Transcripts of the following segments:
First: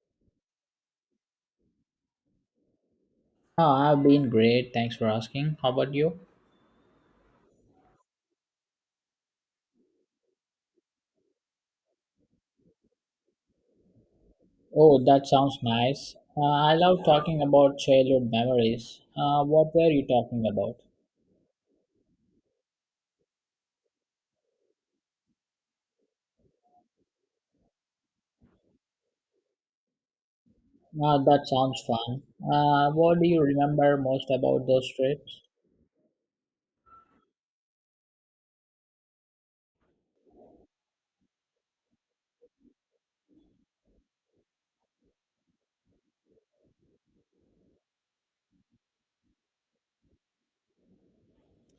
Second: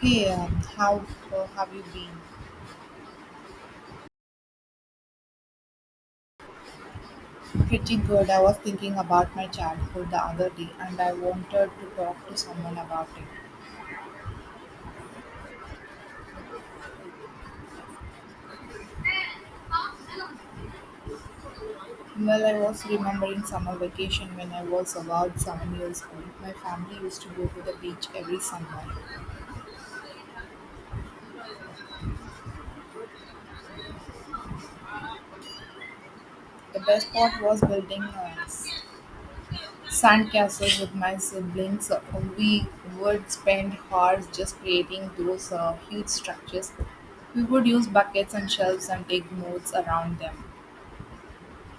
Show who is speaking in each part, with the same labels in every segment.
Speaker 1: Hey, how have you been?
Speaker 2: I've been great. Thanks for asking. How about you?
Speaker 1: Pretty good. I was thinking about my childhood the other day and I wanted to talk to someone about it.
Speaker 2: Oh, that sounds nice. I love talking about childhood memories. What were you talking about?
Speaker 1: Well, I was remembering summer vacation when I was about 7 years old. My family used to go to the beach every summer.
Speaker 2: Ah, that sounds fun. What do you remember most about those trips?
Speaker 1: The best part was building sand castles with my siblings. We would spend hours just creating those huge structures. We would use buckets and shelves and take notes around them.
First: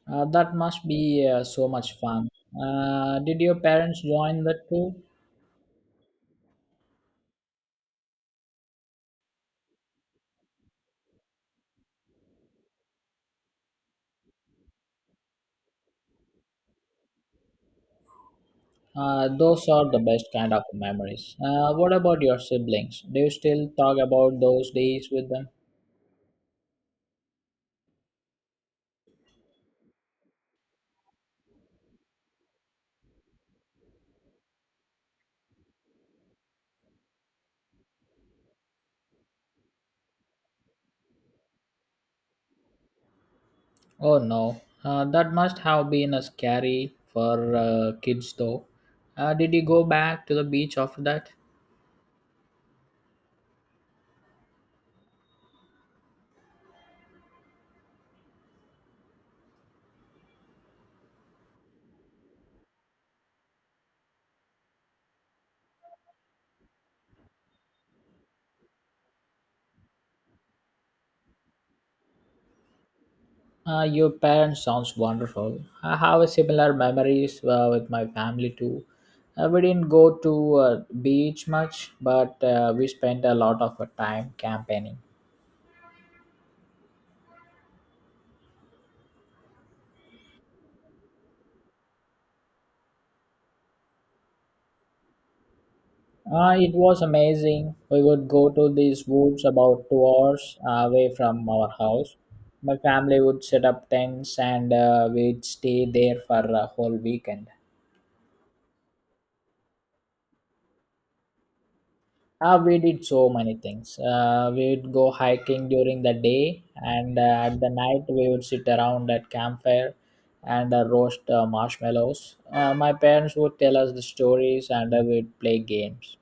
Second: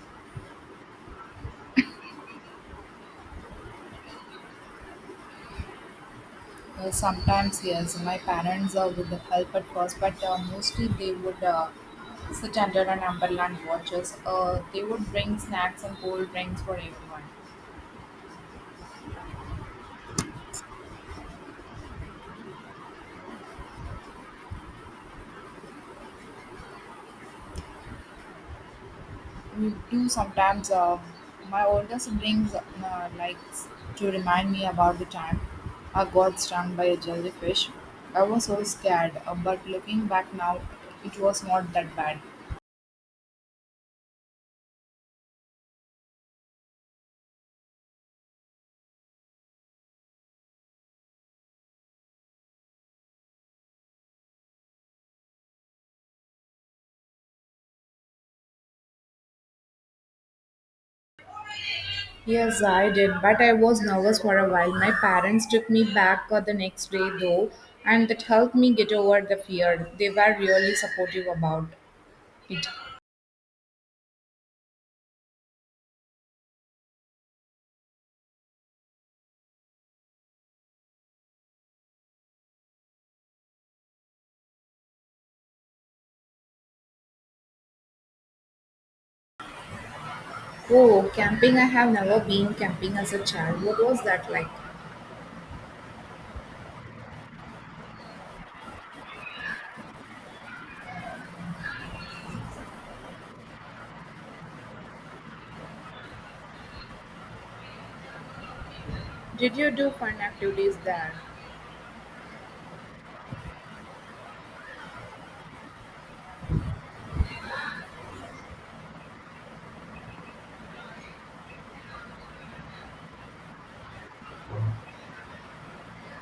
Speaker 2: That must be so much fun. Did your parents join the too?
Speaker 1: Sometimes, yes, my parents would help at first, but mostly they would sit under an umbrella and watch us. They would bring snacks and cold drinks for everyone.
Speaker 2: Those are the best kind of memories. What about your siblings? Do you still talk about those days with them?
Speaker 1: We do sometimes, my older siblings likes to remind me about the time I got stung by a jellyfish. I was so scared, but looking back now, it was not that bad.
Speaker 2: Oh no, that must have been a scary for kids though. Did you go back to the beach after that?
Speaker 1: Yes, I did, but I was nervous for a while. My parents took me back the next day, though, and that helped me get over the fear. They were really supportive about it.
Speaker 2: Your parents sounds wonderful. I have a similar memories with my family too. We didn't go to beach much, but we spent a lot of time campaigning.
Speaker 1: Oh, camping! I have never been camping as a child. What was that like?
Speaker 2: It was amazing. We would go to these woods about 2 hours away from our house. My family would set up tents and we'd stay there for a whole weekend.
Speaker 1: Did you do fun activities there?
Speaker 2: We did so many things. We'd go hiking during the day, and at the night, we would sit around at campfire and roast marshmallows. My parents would tell us the stories, and we'd play games.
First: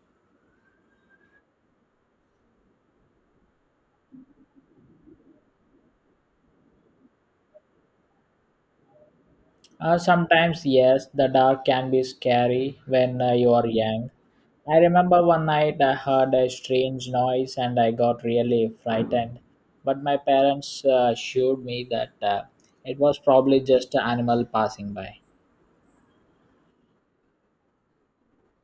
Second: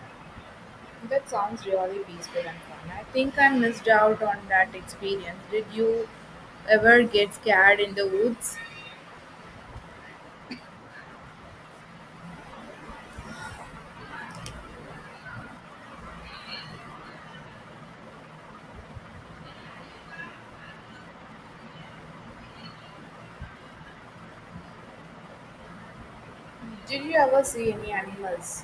Speaker 1: That sounds really peaceful and fun. I think I missed out on that experience. Did you ever get scared in the woods?
Speaker 2: Sometimes, yes, the dark can be scary when you are young. I remember one night I heard a strange noise and I got really frightened. But my parents assured me that it was probably just an animal passing by.
Speaker 1: Did you ever see any animals?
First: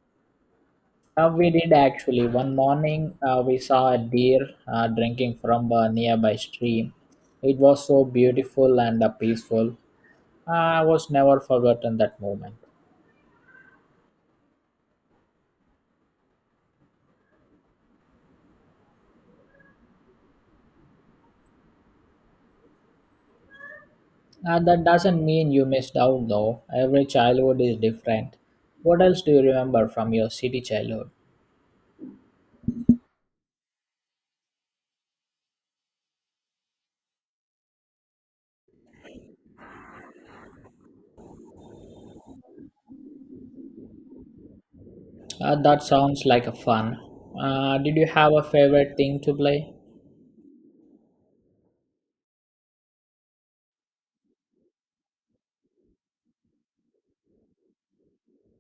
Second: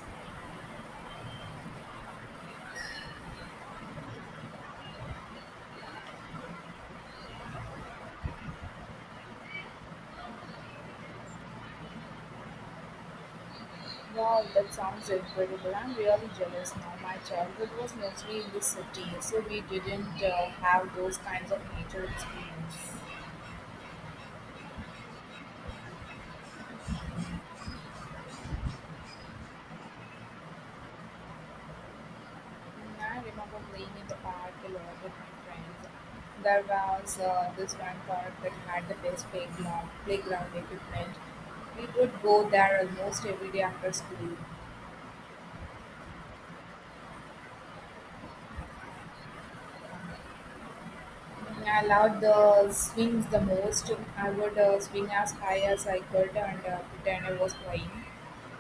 Speaker 2: We did actually. One morning we saw a deer drinking from a nearby stream. It was so beautiful and peaceful. I was never forgotten that moment.
Speaker 1: Wow, that sounds incredible. I'm really jealous now. My childhood was mostly in the city, so we didn't have those kinds of nature experience.
Speaker 2: That doesn't mean you missed out though. Every childhood is different. What else do you remember from your city childhood?
Speaker 1: And I remember playing in the park a lot with my friends. There was this one park that had the best playground equipment. We would go there almost every day after school.
Speaker 2: That sounds like a fun. Did you have a favorite thing to play?
Speaker 1: Mm, I loved the swings the most. I would swing as high as I could and pretend I was flying.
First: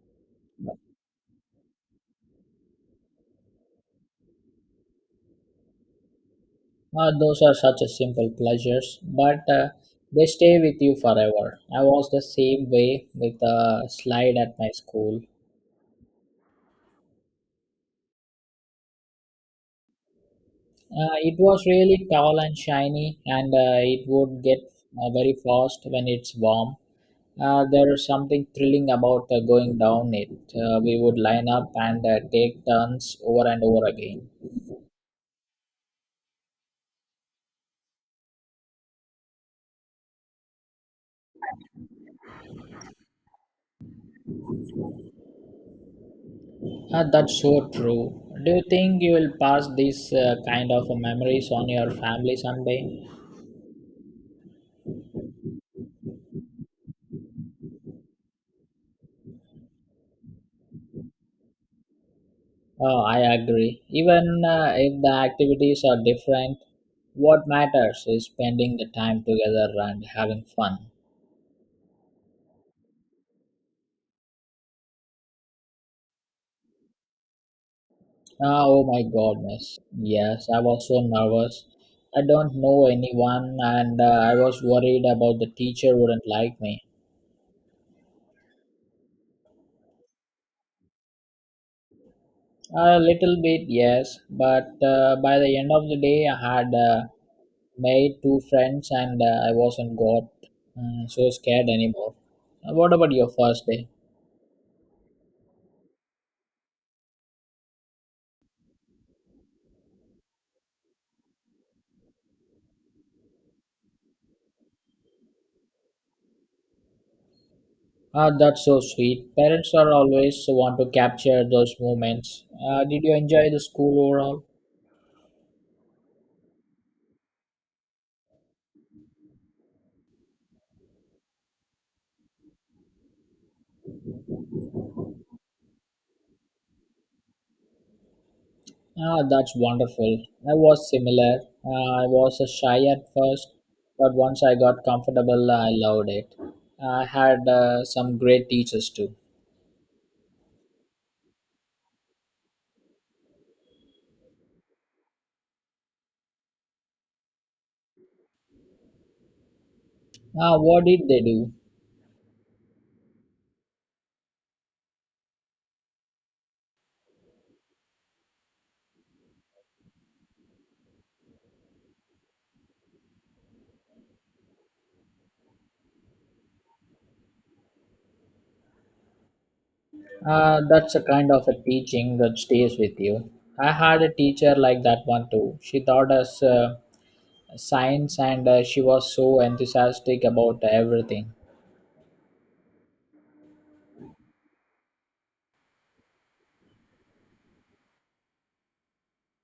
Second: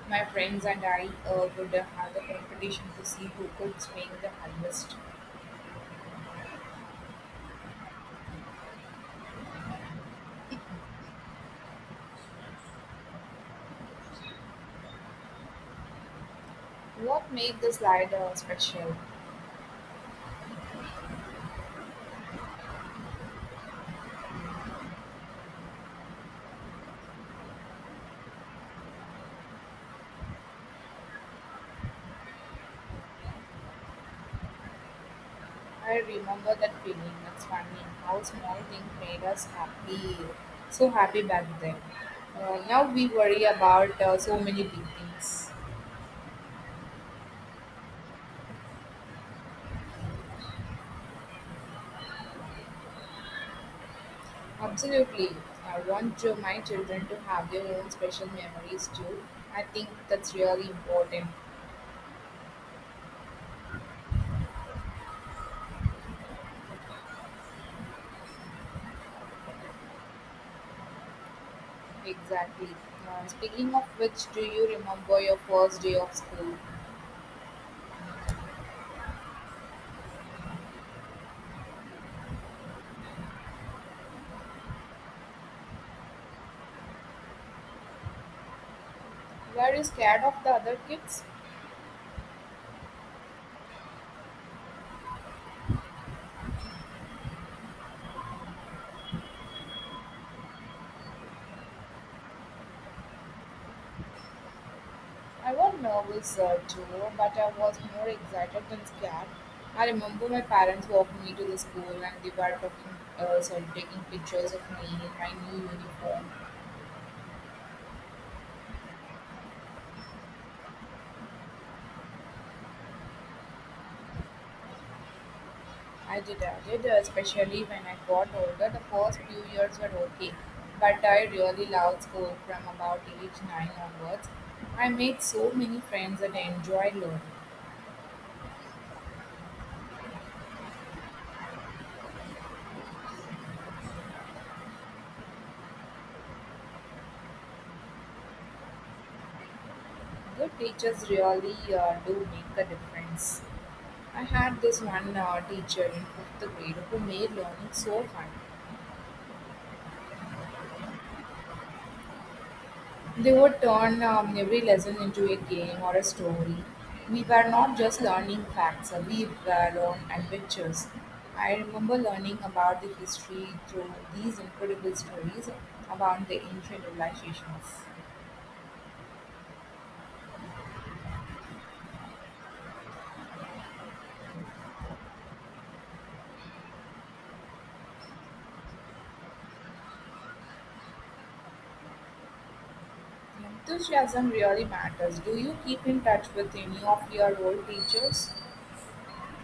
Speaker 1: My friends and I would have a competition to see who could swing the hardest.
Speaker 2: Those are such a simple pleasures, but they stay with you forever. I was the same way with a slide at my school.
Speaker 1: What made the slide special?
Speaker 2: It was really tall and shiny, and it would get very fast when it's warm. There is something thrilling about going down it. We would line up and take turns over and over again.
Speaker 1: I remember that feeling. It's funny how small things made us happy, so happy back then. Now we worry about so many big things.
Speaker 2: That's so true. Do you think you will pass this kind of memories on your family someday?
Speaker 1: Absolutely. I want my children to have their own special memories too. I think that's really important.
Speaker 2: Oh, I agree. Even if the activities are different, what matters is spending the time together and having fun.
Speaker 1: Exactly. Speaking of which, do you remember your first day of school?
Speaker 2: Ah, oh my goodness. Yes, I was so nervous. I don't know anyone and I was worried about the teacher wouldn't like me.
Speaker 1: Were you scared of the other kids?
Speaker 2: A little bit, yes, but by the end of the day, I had made two friends and I wasn't got so scared anymore. What about your first day?
Speaker 1: I was nervous too, but I was more excited than scared. I remember my parents walked me to the school and they were talking, sorry, taking pictures of me in my new uniform.
Speaker 2: Ah, that's so sweet. Parents are always want to capture those moments. Did you enjoy the school overall?
Speaker 1: I did, especially when I got older. The first few years were okay, but I really loved school from about age 9 onwards. I made so many friends and enjoyed learning.
Speaker 2: Ah, that's wonderful. I was similar. I was a shy at first, but once I got comfortable, I loved it. I had some great teachers too.
Speaker 1: Good teachers really do make a difference. I had this one teacher in fifth grade who made learning so fun.
Speaker 2: Ah, what did they do?
Speaker 1: They would turn every lesson into a game or a story. We were not just learning facts, we were on adventures. I remember learning about the history through these incredible stories about the ancient civilizations.
Speaker 2: That's a kind of a teaching that stays with you. I had a teacher like that one too. She taught us science and she was so enthusiastic about everything.
Speaker 1: Enthusiasm really matters. Do you keep in touch with any of your old teachers?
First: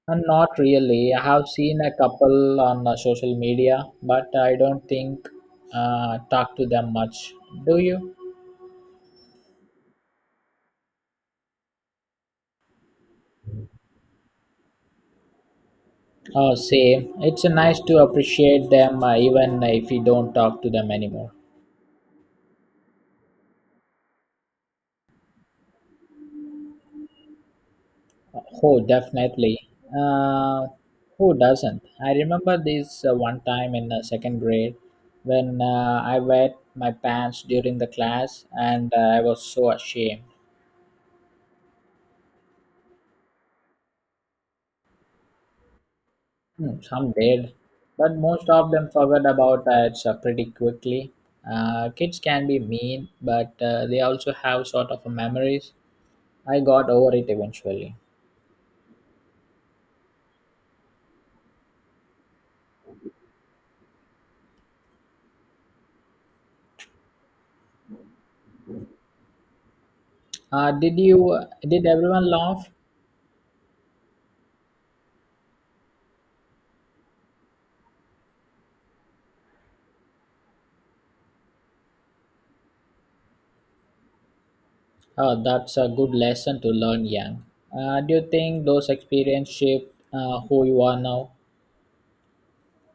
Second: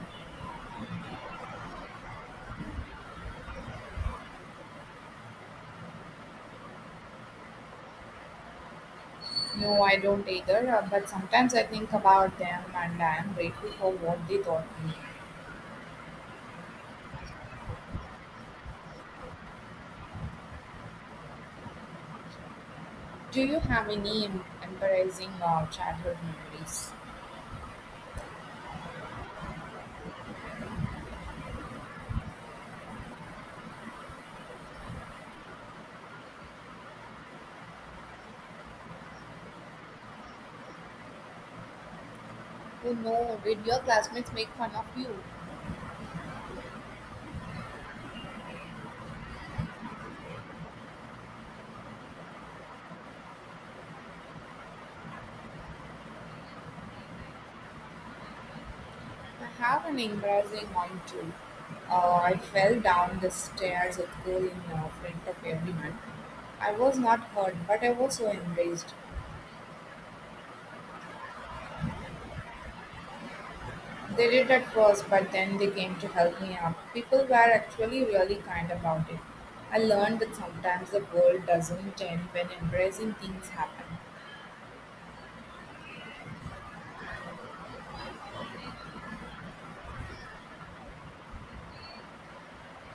Speaker 2: And not really. I have seen a couple on social media, but I don't think talk to them much. Do you?
Speaker 1: No, I don't either, but sometimes I think about them and I am grateful for what they taught me.
Speaker 2: Oh, same. It's nice to appreciate them even if you don't talk to them anymore.
Speaker 1: Do you have any embarrassing childhood memories?
Speaker 2: Oh, definitely. Uh, who doesn't? I remember this one time in second grade when I wet my pants during the class and I was so ashamed.
Speaker 1: Oh no, did your classmates make fun of you?
Speaker 2: Hmm, some did, but most of them forgot about it pretty quickly. Kids can be mean, but they also have sort of memories. I got over it eventually.
Speaker 1: I have an embarrassing one too. I fell down the stairs at school in front of everyone. I was not hurt, but I was so embarrassed.
Speaker 2: Did you? Did everyone laugh?
Speaker 1: They did at first, but then they came to help me up. People were actually really kind about it. I learned that sometimes the world doesn't end when embracing things happen.
Speaker 2: That's a good lesson to learn, Yang. Do you think those experiences shaped who you are now?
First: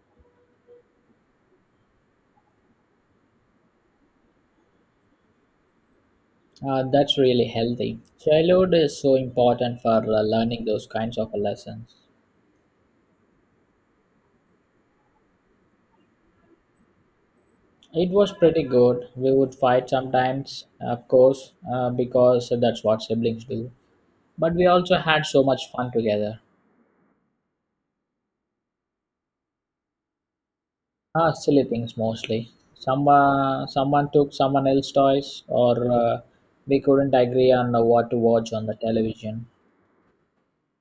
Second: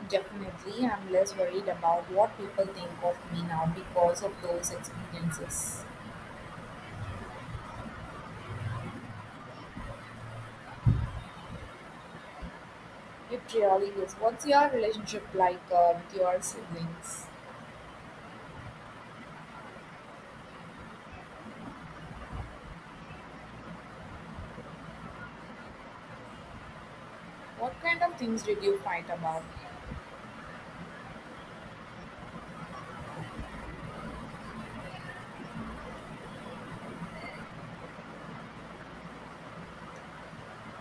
Speaker 1: Definitely, I'm less worried about what people think of me now because of those experiences.
Speaker 2: That's really healthy. Childhood is so important for learning those kinds of lessons.
Speaker 1: It really is. What's your relationship like with your siblings?
Speaker 2: It was pretty good. We would fight sometimes, of course, because that's what siblings do. But we also had so much fun together.
Speaker 1: What kind of things did you fight about?
Speaker 2: Ah, silly things mostly. Someone took someone else's toys, or we couldn't agree on what to watch on the television.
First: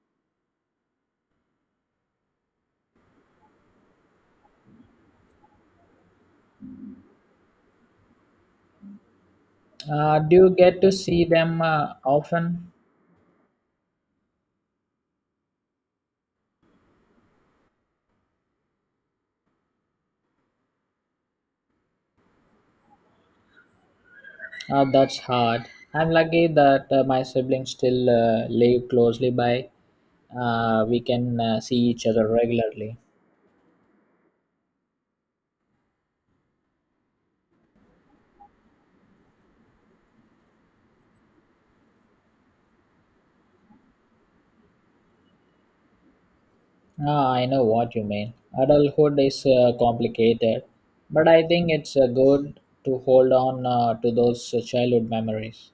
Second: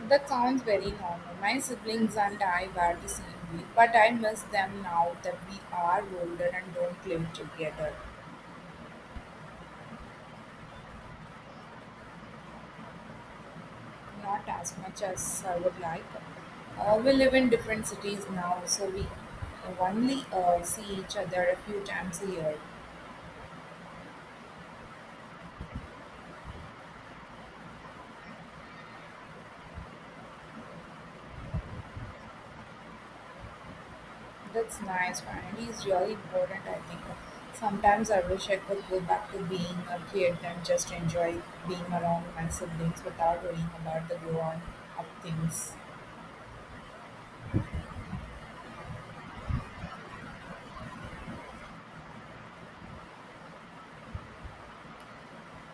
Speaker 1: That sounds very normal. My siblings and I were the same way, but I miss them now that we are older and don't live together.
Speaker 2: Do you get to see them often?
Speaker 1: Not as much as I would like. We live in different cities now, so we only see each other a few times a year.
Speaker 2: That's hard. I'm lucky that my siblings still live closely by. We can see each other regularly.
Speaker 1: That's nice. Family is really important, I think. Sometimes I wish I could go back to being a kid and just enjoy being around my siblings without worrying about the grown up things.
Speaker 2: Ah, I know what you mean. Adulthood is complicated, but I think it's good to hold on to those childhood memories.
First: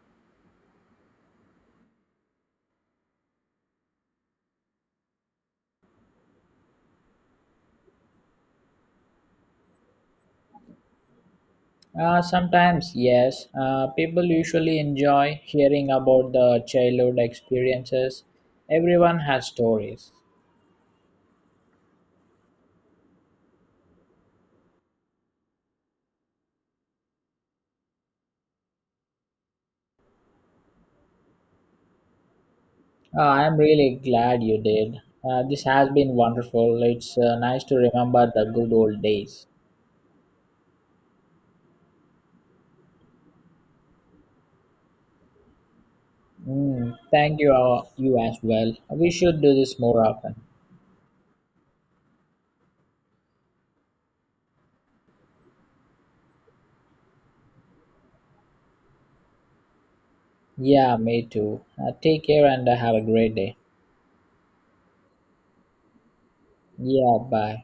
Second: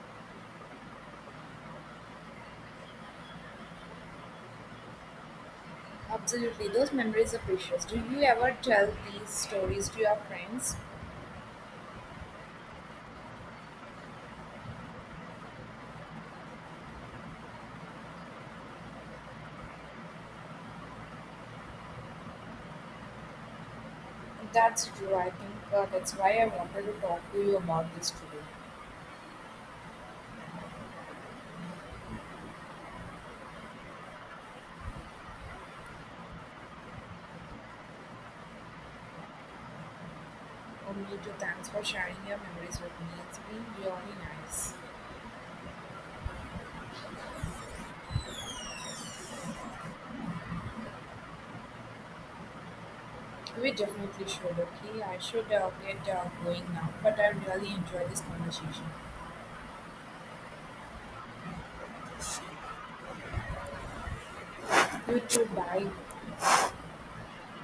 Speaker 1: Absolutely, those memories are precious. Do you ever tell these stories to your friends?
Speaker 2: Sometimes, yes. People usually enjoy hearing about the childhood experiences. Everyone has stories.
Speaker 1: That's true. I think that's why I wanted to talk to you about this today.
Speaker 2: I'm really glad you did. This has been wonderful. It's nice to remember the good old days.
Speaker 1: Oh, me too. Thanks for sharing your memories with me. It's been really nice.
Speaker 2: Mm, thank you, you as well. We should do this more often.
Speaker 1: We definitely should, okay? I should get going now, but I really enjoyed this conversation.
Speaker 2: Yeah, me too. Take care and have a great day.
Speaker 1: You too. Bye.
Speaker 2: Yeah, bye.